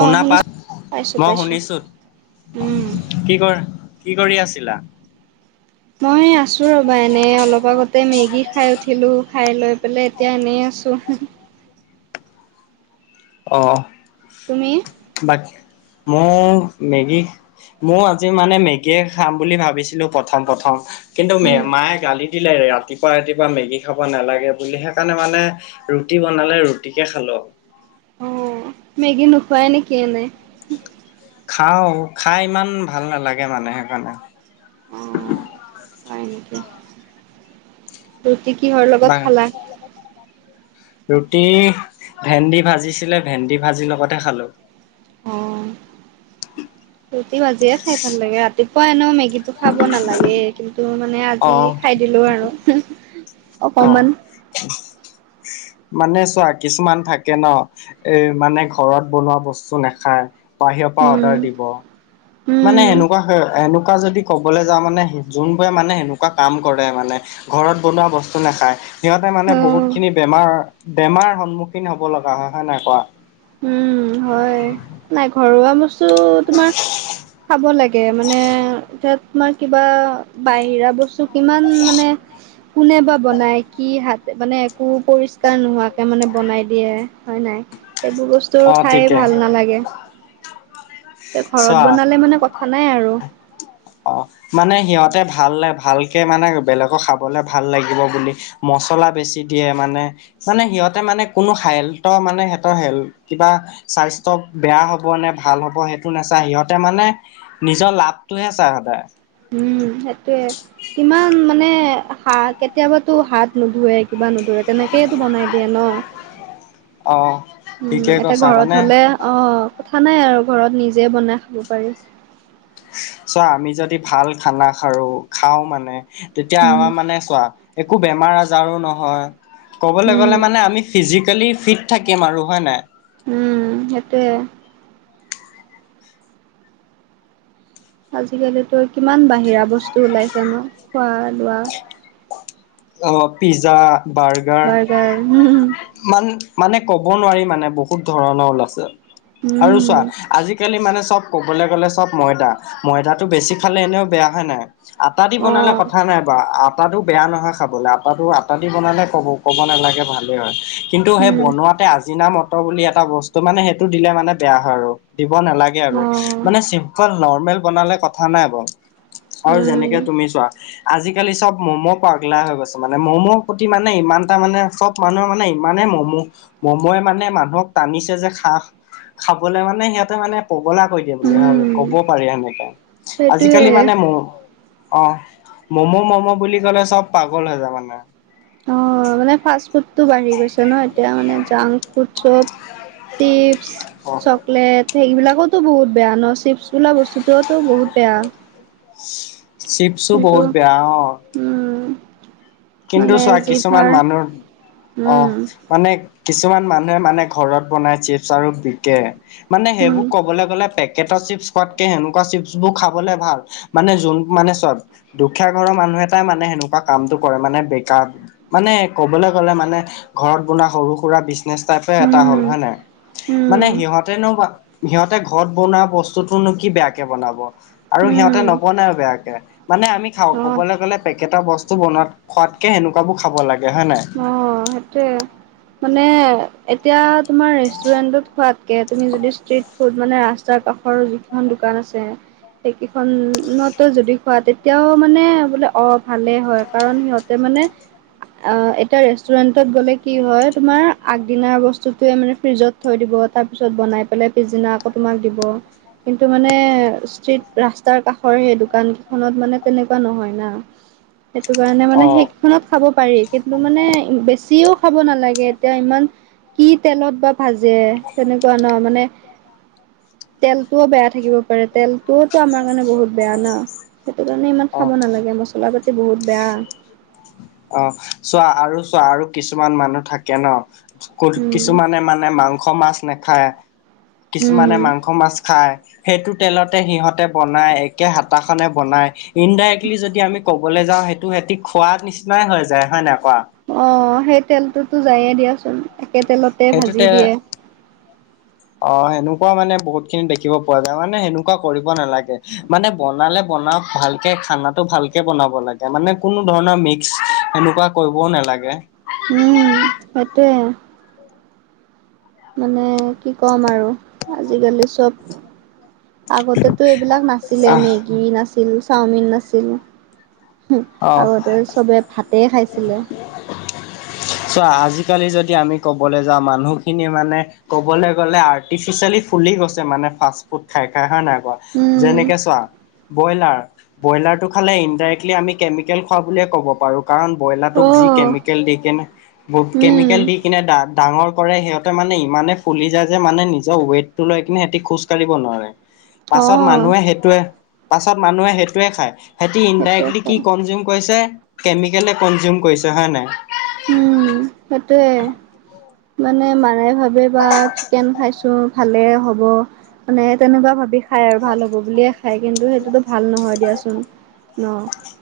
অ শুনিছো পাইছা? পাইছো মই পাইছো শুনিছোঁ। উম কি কৰ কি কৰি আছিলা? মই আছোঁ ৰ'বা এনেই অলপ আগতে মেগী খাই উঠিলোঁ খাই লৈ পেলাই এতিয়া এনেই আছোঁ। অঁ। তুমি? বাক, মোৰ মেগী ময় আজি মানে মেগীয়ে খাম বুলি ভাবিছিলো প্ৰথম প্ৰথম কিন্তু ম উম মায়ে গালি দিলে ৰাতিপুৱা ৰাতিপুৱা মেগি খাব নালাগে বুলি সেইকাৰণে মানে ৰুটি বনালে ৰুটিকে খালো। অ মেগী নোখোৱাই নেকি এনে? খাওঁ খাই ইমান ভাল নালাগে মানে সেইকাৰণে। উম, হয় নেকি ৰুটি কিহৰ বা লগত খালা? ৰুটি, ভেন্দি ভাজিছিলে ভেন্দি ভাজিৰ লগতহে খালোঁ। অ, ৰুটি ভাজিয়ে খাই ভাল, লাগে ৰাতিপুৱা এনে মেগ কিন্তু খাব নালাগে, কিন্তু মানে আজি খাই দিলো আৰু অ অ অকমান। [unintelligible] মানে চোৱা কিছুমান থাকে ন, এই মানে ঘৰত বনোৱা বস্তু নাখায়। বাহিৰৰ পৰা উম অৰ্ডাৰ দিব। মানে উম সেনেকুৱা-এনেকুৱা যদি ক'বলৈ যাওঁ মানে যোনবোৰে মানে সেনেকুৱা কাম কৰে মানে ঘৰত বনোৱা বস্তু নাখায়। সিহঁতে অ মানে বহুতখিনি বেমাৰ-বেমাৰ সন্মুখীন হ'ব লগা হয় নাই কোৱা। উম, হয়। নাই ঘৰুৱা বস্তু তোমাৰ খাব লাগে। তে, মানে তাত তোমাৰ কিবা বাহিৰা বস্তু কিমান মানে কোনে বা বনাই, কি হাত মানে একো পৰিষ্কাৰ নোহোৱাকে মানে বনাই দিয়ে, হয় নাই? এইবোৰ বস্তু অ খাই ঠিকে ভাল নালাগে। এই, ঘৰত চোৱা বনালে মানে কথা নাই আৰু। অ, মানে সিহঁতে ভাল- ভালকে মানে বেলেগক খাবলৈ ভাল লাগিব বুলি মচলা বেছি দিয়ে মানে মানে সিহঁতে মানে কোনো হেল্টথৰ মানে সিহঁতৰ হেল, কিবা স্বাস্থ্য বেয়া হ'ব নে ভাল হ'ব সেই নাচাই, সিহঁতে মানে নিজৰ লাভটোহে চাই সদায়। উম, সেইটোৱে। কিমান মানে হ- কেতিয়াবাতো হাত নোধুুৱে কিবা নুধু তেনেকেইটো বনাই দিয়ে ন, অ উম, ঠিকে এতিয়া কৈছা ঘৰত মানে হ'লে অ, কথা নাই আৰু ঘৰত নিজে বনাই খাব পাৰি। চোৱা আমি যদি ভাল খানা খাৰো, খাওঁ মানে তেতিয়া উম আমাৰ মানে চোৱা একো বেমাৰ- আজাৰো নহয়, ক'বলৈ উম গ'লে মানে আমি ফিজিকেলি ফিট থাকিম আৰু হয় নে নাই। উম, সেইটোয়ে। আজিকালিতো কিমান বাহিৰা বস্তু ওলাইছে ন খোৱা লোৱা। অ, পিজ্জা বাৰ্গ বাৰগাৰ উম, মান মানে ক'ব নোৱাৰি মানে বহুত ধৰণৰ ওলাইছে। আৰু উম চোৱা আজিকালি মানে চ'ব। ক'বলৈ গ'লে চ'ব ময়দা ময়দাটো বেছি খালে এনেও বেয়াহে নাই, আটা দি অ বনালে কথা নাই। বা আটাটো বেয়া নহয় খাবলৈ, আটাটো- আটা দি বনালে ক'ব-ক'ব নালাগে ভালে হয়। কিন্তু সেই উম বনোৱাতে আজিনা মটৰ বুলি এটা বস্তু, মানে সেইটো দিলে মানে বেয়া হয় আৰু। দিব নালাগে আৰু, অ মানে চিম্পল নৰ্মেল বনালে কথা নাই বাৰু। আৰু উম যেনেকে তুমি চোৱা আজিকালি চব ম'ম পাগলা হৈ গৈছে, মানে ম'ম' প্ৰতি মানে ইমান এটা মানে চ'ব মানুহে মানে ইমানে ম'ম, ম'ম য়ে মানে মানুহক টানিছে যে খাঁ খাবলে মানে সিহঁতে মানে পগলা কৈ দিয়ে বুলি, হয় উম ক'ব পাৰি সেনেকে সেইটোয়ে আজিকালি মানে ম, অ, ম'ম' ম'ম' বুলি ক'লে চব পাগল হৈ যাবা না অ মানে ফাষ্ট ফুড টো বাঢ়ি গৈছে ন এতিয়া মানে জাংক ফুড চব চিপছ অ' চকলেট সেইবিলাকতো বহুত বেয়া ন' চিপছ বোলা বস্তুটোওতো বহুত বেয়া চিপছছো কিন্তু বহুত বেয়া অ উম কিন্তু মানে চোৱা কিছুমান জিভাৰ মানুৰ অহ উম মানে কিছুমান মানুহে মানে ঘৰত বনাই চিপচ আৰু বিকে মানে উম সেইবোৰ ক'বলে গ'লে পেকেটৰ চিপছ খোৱাটকে সেনেকুৱা চিপছ বোৰ খাবলে ভাল মানে যোন মানে চোৱা দুখীয়া ঘৰৰ মানুহ এটাই মানে সেনোকোৱা কামটো কৰে মানে বেকাৰ মানে ক'বলে গলে মানে ঘৰত বনোৱা সৰু হুৰা বিচ নেচ তাইপে এটা হ'ল উম হয় নাই। মানে উম সিহঁতেনো বা সিহঁতে ঘৰত বনোৱা বস্তুতটোনো কি বেয়াকে বনাব। আৰু সিহঁতে উম নবনাইও বেয়াকে মানে আমি খাওঁ অ ক'বলে গলে পেকেটৰ বস্তু বনোৱাত খোৱাতকে সেনেকুৱাবো খাব লাগে হয় নাই। অ', সেইটোৱে মানে এতিয়া তোমাৰ ৰেষ্টুৰেণ্টত খোৱাতকে তুমি যদি ষ্ট্ৰিট ফুড মানে ৰাস্তা কাষৰ যিখন দোকান আছে সেইকীখনতো যদি খোৱা তেতিয়াও মানে বোলে অ ভালেই হয় কাৰণ সিহঁতে মানে অ', এটা ৰেষ্টুৰেণ্টত গ'লে কি হয় তোমাৰ আগদিনাৰ বস্তুটোৱে মানে ফ্ৰিজত থৈ দিব তাৰপিছত বনাই পেলাই পিছদিনা আকৌ তোমাক দিব। কিন্তু মানে ষ্ট্ৰীট ৰাস্তাৰ কাষৰ সেই দোকানকেইখনত মানে তেনেকুৱা নহয় না। সেইটো কাৰণে মানে অ'। সেইকিখনত খাব পাৰি। কিন্তু মানে বেছিও খাব নালাগে এতিয়া ইমান কি তেলত বা ভাজে তেনেকুৱা ন মানে তেলটোও বেয়া থাকিব পাৰে তেলতোও তো আমাৰ কাৰণে বহুত বেয়া ন সেইটো কাৰণে ইমান অ খাব নালাগে মছলা পাতি। বহুত বেয়া। অহ', চোৱা আৰু চোৱা আৰু কিছুমান মানুহ থাকে ন উম কিছুমানে মানে মাংস মাছ নেখায়। কিছুমানে মাংস উম মাছ খায়। সেইটো তেলতে সিহঁতে বনাই একে হাতাখনে বনাই ইনডাইৰেক্টলি যদি আমি ক বলে যাওঁ সেইটো হেতি খোৱা নিচিনাই হৈ যায় হয় নাই কৱা। অ', সেই তেলটোতো যায়ে দিয়াচোন। একে তেলতে ভাজি সেইটোতে দিয়ে অ', সেনোকুৱা মানে বহুত খিনি দেখিব পোৱা যায় মানে সেনেকুৱা কৰিব নালাগে মানে বনালে বনাওক ভাল কে খানাটো ভালকে বনাব লাগে মানে কোনো ধৰণৰ মিক্স সেনেকুৱা কৰিবও নালাগে। উম হেইটোৱে। মানে কি ক'ম আৰু আজিকালি চব আগতেতো এইবিলাক নাছিলে আহ মেগী নাছিল চাওমিন নাছিল। অ আগতে চবে ভাতে খাইছিলে। চোৱা আজিকালি যদি আমি কবলে যাওঁ মানুহখিনিয়ে মানে কবলৈ গলে আৰ্টিফিচিয়েলি ফুলি গৈছে মানে ফাষ্ট ফুড খাই খাই হয় নাই। উম, যেনেকে চোৱা ব্ৰইলাৰ ব্ৰইলাৰটো খালে ইনডাইৰেক্লি আমি কেমিকেল খোৱা বুলিয়ে কব পাৰো কাৰণ বইলাটোক যি অ', কেমিকেল দি কেনে [unintelligible] উম, কেমিকেল দি দি কিনে দা ডাঙৰ কৰে সিহঁতে মানে ইমানে ফুলি যায় যে মানে নিজৰ ৱেটতো লৈ কিনে সিহঁতি খোজকাঢ়িব নোৱাৰে। [unintelligible] পাছত মানুহে সেইটোৱে পাছত মানুহে সেইটোৱে খায় হেতি সেইটোৱে ইনডাইৰেক্টলি খাই। কমজিম কৰিছে কেমিকেল এ কমজিম কৰিছে হয় নাই। উম সেইটোৱে। মানে মানে ভাবে বা চিকেন খাইছো ভালে হ'ব। মানে তেনেকুৱা ভাবি খাই আৰু ভাল হ'ব বুলিয়ে খাই কিন্তু সেইটোতো ভাল নহয় দিয়াচোন। ন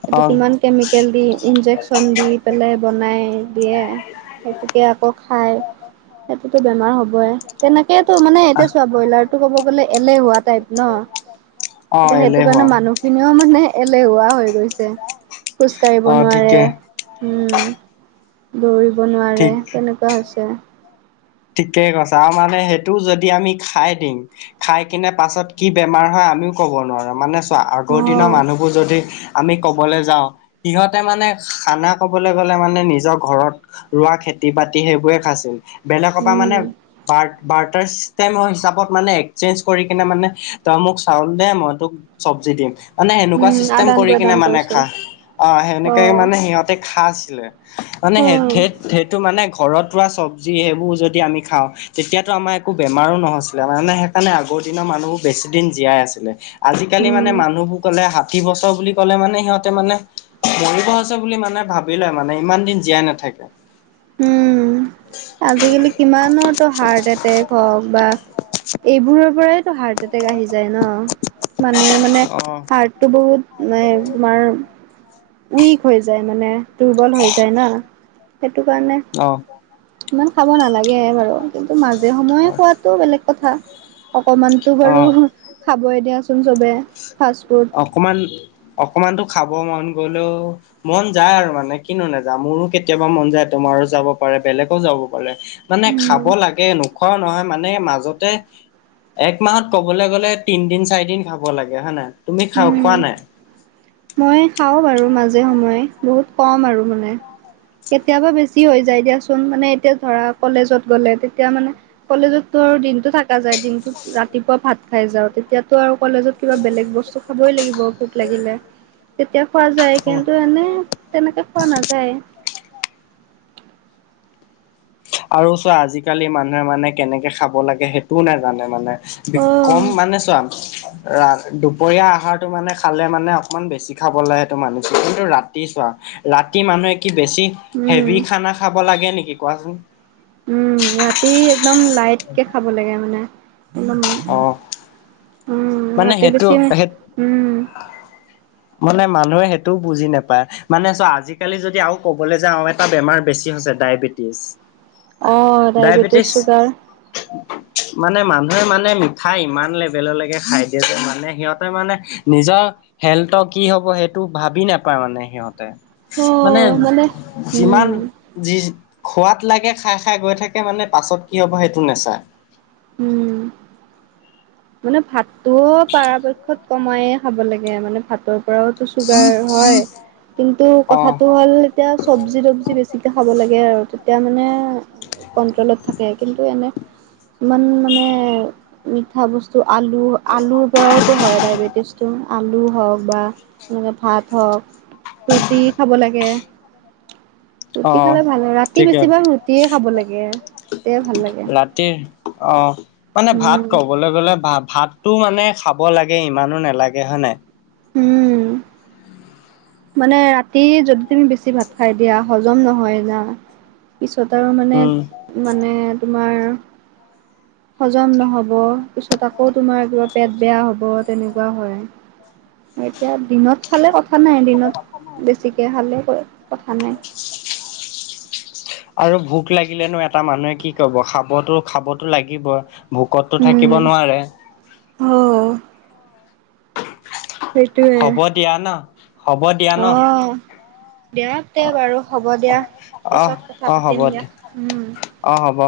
এইটো অ কিমান কেমিকেল দি ইনজেকচন দি পেলাই বনাই দিয়ে সেইটোকে আকৌ খাই সেতোতো বেমাৰ হ'বই। তেনেকেইটো মানে এতিয়া চোৱা ব্ৰইলাৰটো কব গলে এলেহুৱা টাইপ ন'। অ এতিয়া সেইটো কাৰণে এলেহুৱা মানুহখিনিও মানে এলেহুৱা হৈ গৈছে। খোজ কঢ়িব অ নোৱাৰে, ঠিকে উম দৌৰিব নোৱাৰে ঠিক তেনে- কা হৈছে। ঠিকেই কৈছা আৰু মানে সেইটো যদি আমি খাই দিম খাই কিনে পাছত কি বেমাৰ হয় আমিও ক'ব নোৱাৰো মানে চোৱা আগৰ দিনৰ অ', মানুহ কো যদি আমি ক'বলে যাওঁ সিহঁতে মানে খানা কবলৈ গ'লে মানে নিজৰ ঘৰত ৰোৱা খেতি -বাতি সেইবোৰে খাইছিল বেলেক পা মানে উম, পাৰ্ট পাৰ্টচ তে মই হিচাপত মানে এক্সচেঞ্জ কৰি কিনে মানে তই মোক চাউল দে মই তোক চবজি দিম মানে সেনেকুৱা উম, চিষ্টেম আদান কৰি কিনে প্ৰদান মানে কৰিছিল খা অ সেনেকেই অ', মানে সিহঁতে খা আছিলে মানে সেত উম, সেত সেইটো মানে ঘৰত ৰোৱা চবজি সেইবোৰ যদি আমি খাওঁ তেতিয়াতো আমাৰ একো বেমাৰো নহৈছিলে মানে সেইকাৰণে আগৰ দিনৰ মানুহবোৰ বেছি দিন জীয়াই আছিলে। আজি-কালি মানে উম, মানুহবোৰ ক'লে ষাঠি বছৰ বুলি কলে মানে সিহঁতে মানে মৰিব হৈছে বুলি মানে ভাবি লয় মানে ইমান দিন জীয়াই নাথাকে। উম আজিকালি কিমানৰ তো হাৰ্ট এটেক হওক বা এইবোৰৰ পৰাইতো হাৰ্ট এটে টেক আহি যায় ন মানুহে মানে অ', হাৰ্টটো বহুত মানে তোমাৰ উইক হৈ যায় মানে দুৰ্বল হৈ যায় না সেইটো কাৰণে অ ইমান খাব নালাগে বাৰু কিন্তু মাজে সময়ে খোৱাটো বেলেগ কথা। অকণমানতো বাৰু অ', খাবই দিয়াচোন চবে ফাষ্ট-ফুড অকণমান অকণমানটো খাব মন গ'লেও মন যায় আৰু মানে কিনো নাযা মোৰো কেতিয়াবা মন যায় তোমাৰো যাব পাৰে বেলেগও যাব গলে মানে খাব লাগে নোখোৱাও নহয় মানে মাজতে এক মাহত কবলে গ'লে তিন দিন, চাৰি দিন খাব লাগে হয় নহয় তুমি খা উম, খোৱা নাই? মই খাওঁ বাৰু মাজে সময়ে বহুত কম আৰু মানে কেতিয়াবা বেছি হৈ যায় দিয়াচোন মানে এতিয়া ধৰা কলেজত গ'লে তেতিয়া মানে কলেজততো আৰু দিনটো থকা যায় দিনটোত ৰাতিপুৱা ভাত খাই যাওঁ তেতিয়া- তো আৰু কলেজত কিবা বেলেগ বস্তু খাবই লাগিব ভুক লাগিলে। তেতিয়া খোৱা যায় কিন্তু এনে তেনেকে খোৱা নাযায়। আৰু চোৱা আজিকালি মানুহে মানে কেনেকে খাব লাগে সেইটোও নাজানে মানে। বি কম অ', মানে চোৱা ৰা দুপৰীয়া আহাৰটো মানে খালে মানে অকণমান বেছি খাবলৈ সেইটো মানিছোঁ, কিন্তু ৰাতি চোৱা - ৰাতি মানুহে কি বেছি উম। হেভি খানা খাব লাগে নেকি কোৱাচোন - উম, ৰাতি একদম লাইট কে খাব লাগে মানে - একদম, অ উম মানে ৰাতি সেইটো বেছি, সেই উম - মানে মানুহে সেইটোও বুজি নাপায় মানে চোৱা আজিকালি যদি আও কবলৈ যাওঁ - এটা বেমাৰ বেছি হৈছে ডায়বেটিছ - [unintelligible] ডায়বেটিছ - মানে মানুহে মানে মিঠাই ইমান লেভেললেকে - খাই দিয়ে যে মানে সিহঁতে মানে নিজৰ - হেল্থৰ কি হব সেইটো ভাবি নাপায় মানে সিহঁতে - মানে উম, যিমান - যি খোৱাত লাগে খাই খাই গৈ থাকে মানে পাছত কি হ'ব সেইটো নাচাই - উম, মানে ভাতটো পৰাপক্ষত কমায়েখাব লাগে মানে ভাতৰ পৰাও - চুগাৰ হয় কিন্তু অ', কথাটো হ'ল - তেতিয়া চব্জি তবজি বেছিকে খাব লাগে আৰু তেতিয়া মানে - কন্ট্ৰলত থাকে কিন্তু এনে ইমান মানে - মাঠা বস্তু, আলু আলুৰ পৰাওতো হয় ডায়বেটিছটো - আলু হওক, বা এনেকে ভাত হওক, ৰুটি খাব লাগে। ৰুটি অ', খালে ভাল, ৰাতি ঠিকে বেছিভাগ ৰুটিয়ে খাব লাগে তেতিয়াই ভাল লাগে। তে, অ মানে ভাত উম কবলৈ গ'লে ভা ভাত - টো মানে খাব লাগে ইমানো নালাগে হয় নাই। উম, মানে ৰাতি যদি তুমি বেছি ভাত খাই দিয়া হজম নহয় না। পিছত আৰু মানে, উম মানে তোমাৰ - হজম নহ'ব, পিছত আকৌ তোমাৰ কিবা পেট বেয়া হ'ব, তেনেকুৱা হয়। এতিয়া দিনত খালে কথা নাই, দিনত বেছিকৈ খালে কথা নাই। আৰু ভোক লাগিলেনো এটা মানুহে কি কব খাবতো খাবতো লাগিবই। ভোকততো থাকিব নোৱাৰে। হৌ। সেইটোৱে, হ'ব দিয়া ন হ'ব দিয়া ন অ'। দিয়াত তে বাৰু হ'ব দিয়া, পিছত কথা পাতিম দিয়া। উম অঁ', হ'ব।